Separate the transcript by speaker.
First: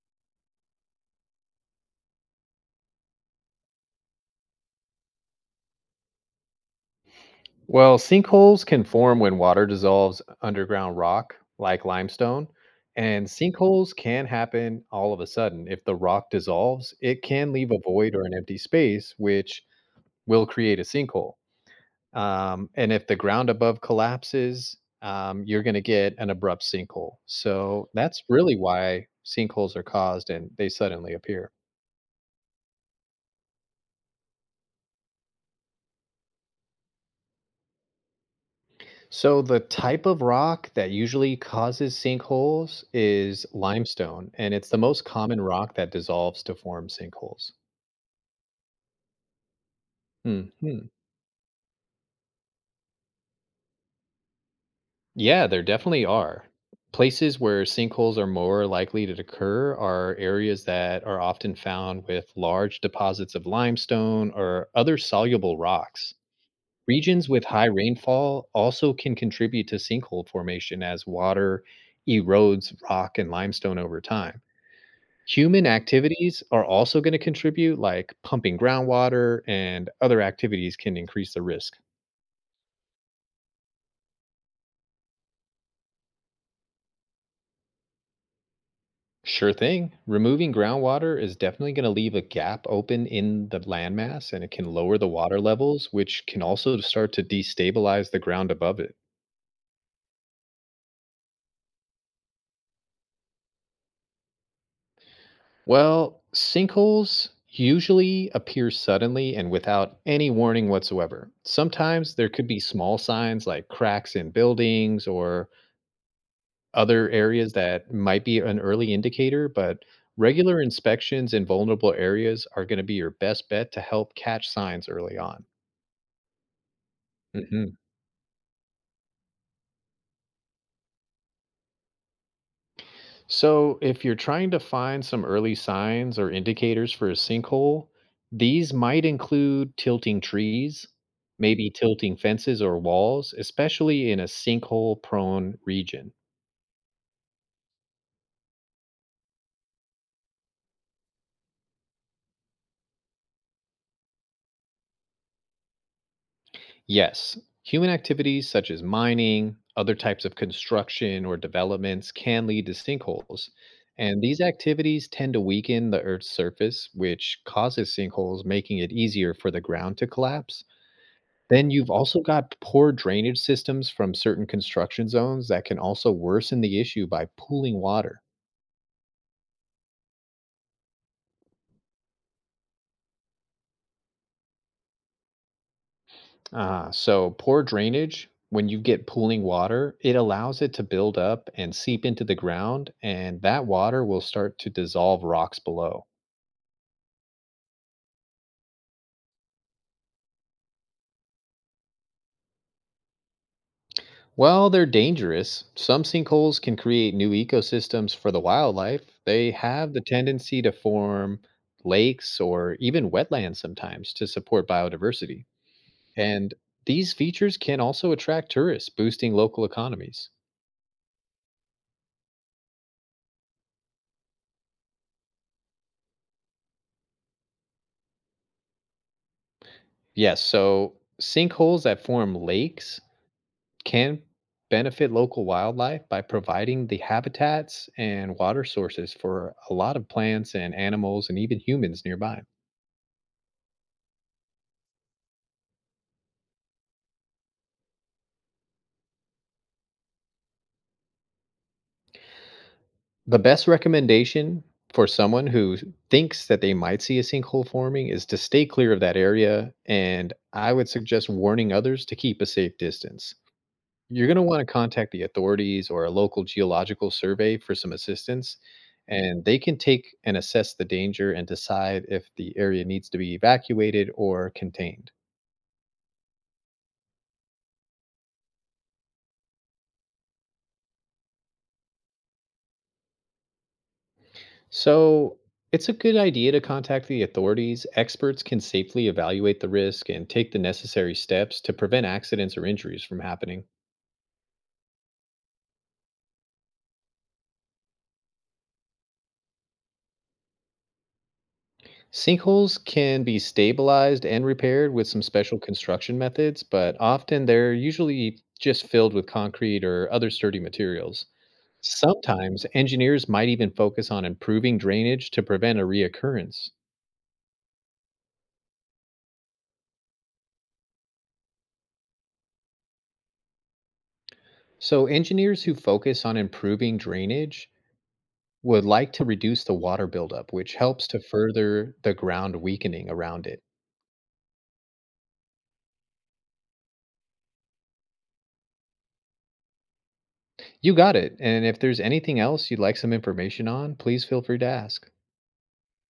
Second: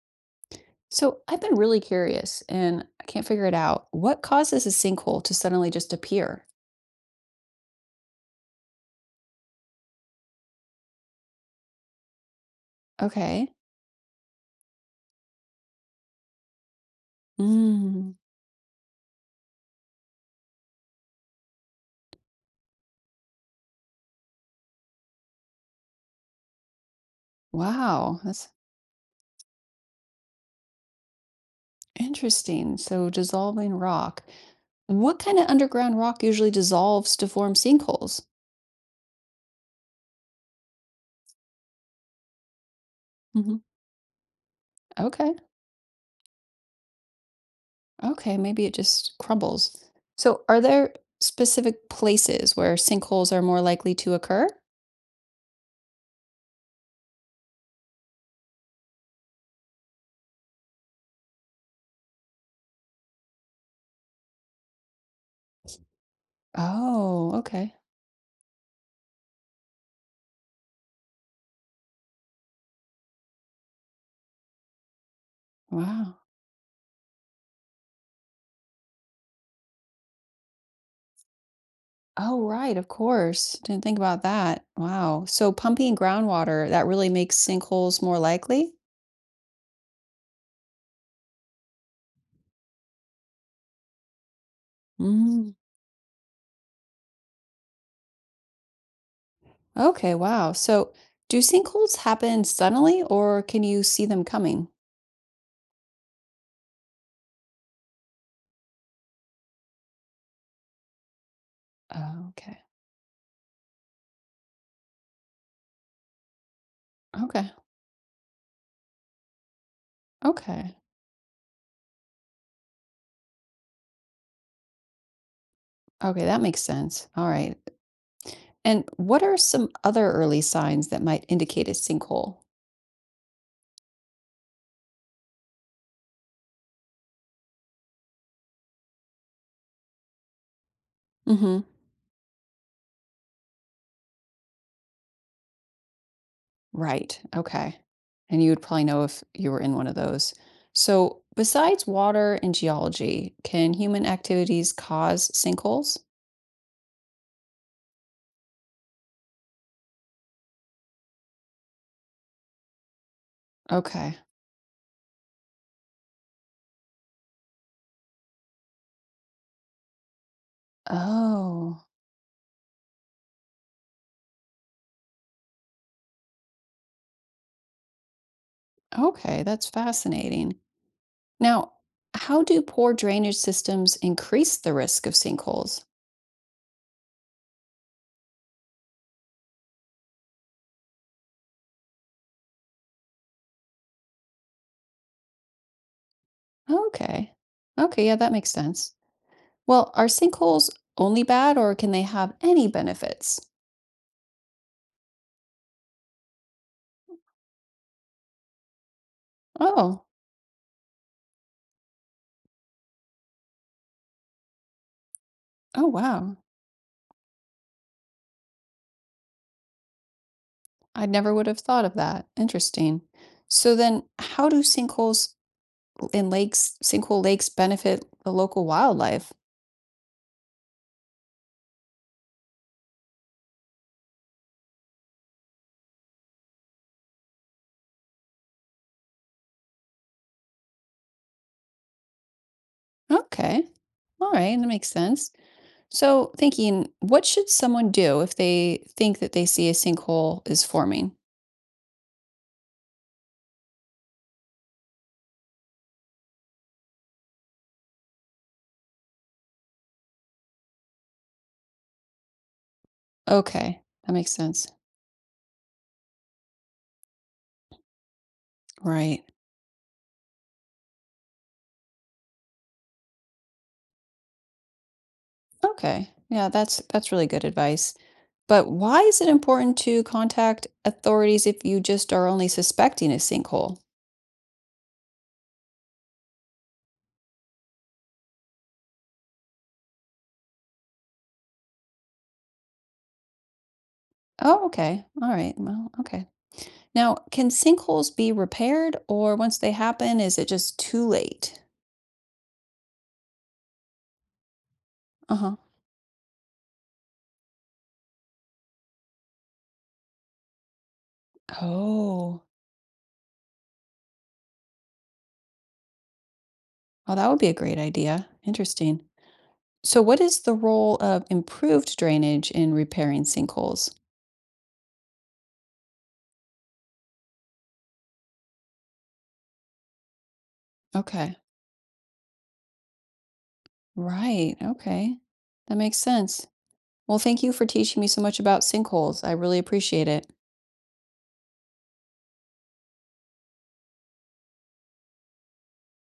Speaker 1: So I've been really curious and I can't figure it out. What causes a sinkhole to suddenly just appear?
Speaker 2: Well, sinkholes can form when water dissolves underground rock, like limestone, and
Speaker 1: Okay.
Speaker 2: sinkholes can happen all of a sudden. If the rock dissolves, it can leave a
Speaker 1: Mm,
Speaker 2: void or an empty space, which will create a sinkhole. And if the ground above collapses, you're going to get an abrupt sinkhole. So
Speaker 1: wow,
Speaker 2: that's
Speaker 1: that's
Speaker 2: really why sinkholes are caused and they suddenly appear.
Speaker 1: interesting. So dissolving rock. What kind of underground rock usually dissolves to form sinkholes?
Speaker 2: So the type of rock that usually causes sinkholes is
Speaker 1: Hmm.
Speaker 2: limestone, and it's the most
Speaker 1: Okay.
Speaker 2: common rock that dissolves to form sinkholes.
Speaker 1: Okay, maybe it just crumbles. So
Speaker 2: Hmm.
Speaker 1: are
Speaker 2: Hmm.
Speaker 1: there specific places where sinkholes are more likely to occur?
Speaker 2: Yeah, there definitely are. Places where sinkholes are more likely to occur are areas that are often found with large deposits of limestone or other soluble rocks. Regions
Speaker 1: Oh,
Speaker 2: with high
Speaker 1: okay.
Speaker 2: rainfall also can contribute to sinkhole formation as water erodes rock and limestone over time. Human
Speaker 1: Wow.
Speaker 2: activities are also going to contribute, like pumping groundwater and other activities can increase the risk.
Speaker 1: Oh, right, of course. Didn't think about that. Wow. So pumping groundwater, that really makes sinkholes more likely?
Speaker 2: Sure thing. Removing groundwater is definitely going to leave a gap open in the landmass and it can lower the water
Speaker 1: Mm.
Speaker 2: levels, which can also start to destabilize the ground above it.
Speaker 1: Okay, wow. So do sinkholes happen suddenly or can you see them coming?
Speaker 2: Well, sinkholes usually appear suddenly and without any warning whatsoever. Sometimes
Speaker 1: Oh,
Speaker 2: there could
Speaker 1: okay.
Speaker 2: be small signs like cracks in buildings or other
Speaker 1: Okay.
Speaker 2: areas that might be an early indicator, but regular
Speaker 1: Okay.
Speaker 2: inspections in vulnerable areas are going to be your best bet to help catch signs early on.
Speaker 1: Okay, that makes sense. All right.
Speaker 2: Hmm.
Speaker 1: And what are some other early signs that might indicate a sinkhole?
Speaker 2: So, if you're trying to find some early signs or indicators for a sinkhole, these might include tilting trees, maybe tilting fences or walls, especially in a sinkhole prone region.
Speaker 1: Right. Okay. And you would probably know if you were in one of those. So, besides water and geology, can human activities cause sinkholes?
Speaker 2: Yes, human activities such as mining, other types of construction or developments can lead to sinkholes.
Speaker 1: Okay.
Speaker 2: And these activities tend to weaken the Earth's surface, which causes sinkholes, making it easier for the ground to collapse. Then
Speaker 1: Oh,
Speaker 2: you've also got poor drainage systems from certain construction zones that can also worsen the issue by pooling water.
Speaker 1: okay. That's fascinating. Now, how do poor drainage systems increase the risk of sinkholes?
Speaker 2: So poor drainage, when you get pooling water, it allows it to build up and seep into the ground, and that water will start to dissolve rocks below.
Speaker 1: Okay. Okay, yeah, that makes sense. Well, are sinkholes only bad or can they have any benefits?
Speaker 2: While they're dangerous, some sinkholes can create new ecosystems for the wildlife. They have the
Speaker 1: Oh.
Speaker 2: tendency to form lakes or even wetlands sometimes to support biodiversity.
Speaker 1: Oh, wow.
Speaker 2: And these features can also attract tourists, boosting local economies.
Speaker 1: I never would have thought of that. Interesting. So then how do sinkholes in lakes, sinkhole lakes benefit the local wildlife?
Speaker 2: Yes, so sinkholes that form lakes can benefit local wildlife by providing the habitats and water sources for a lot of plants and animals and even humans nearby.
Speaker 1: Okay. All right, that makes sense. So thinking, what should someone do if they think that they see a sinkhole is forming?
Speaker 2: The best recommendation for someone who thinks that they might see a sinkhole forming is to stay clear of that area, and I would suggest warning others to keep a safe distance.
Speaker 1: Okay, that
Speaker 2: You're
Speaker 1: makes
Speaker 2: going to
Speaker 1: sense.
Speaker 2: want to contact the authorities or a local geological survey for some assistance,
Speaker 1: Right.
Speaker 2: and they can take and assess the danger and decide if the area needs to be evacuated or contained.
Speaker 1: Okay. Yeah, that's really good advice. But why is it important to contact authorities if you just are only suspecting a sinkhole?
Speaker 2: So, it's a good idea to contact the authorities. Experts can safely evaluate the risk and take the necessary steps to prevent accidents or injuries from happening.
Speaker 1: Oh, okay. All right. Well, okay. Now, can sinkholes be repaired, or once they happen, is it just too late?
Speaker 2: Sinkholes can be stabilized and repaired with some
Speaker 1: Uh huh.
Speaker 2: special construction methods, but often they're usually just filled with concrete or other sturdy materials.
Speaker 1: Oh,
Speaker 2: Sometimes engineers might even focus on improving drainage to prevent a reoccurrence.
Speaker 1: well, that would be a great idea. Interesting. So what is the role of improved drainage in repairing sinkholes?
Speaker 2: So, engineers who focus on improving drainage would like to reduce the water buildup, which helps to
Speaker 1: Okay.
Speaker 2: further the ground weakening around it.
Speaker 1: Right. Okay. That makes sense. Well, thank you for teaching me so much about sinkholes. I really appreciate it.
Speaker 2: You got it. And if there's anything else you'd like some information on, please feel free to ask.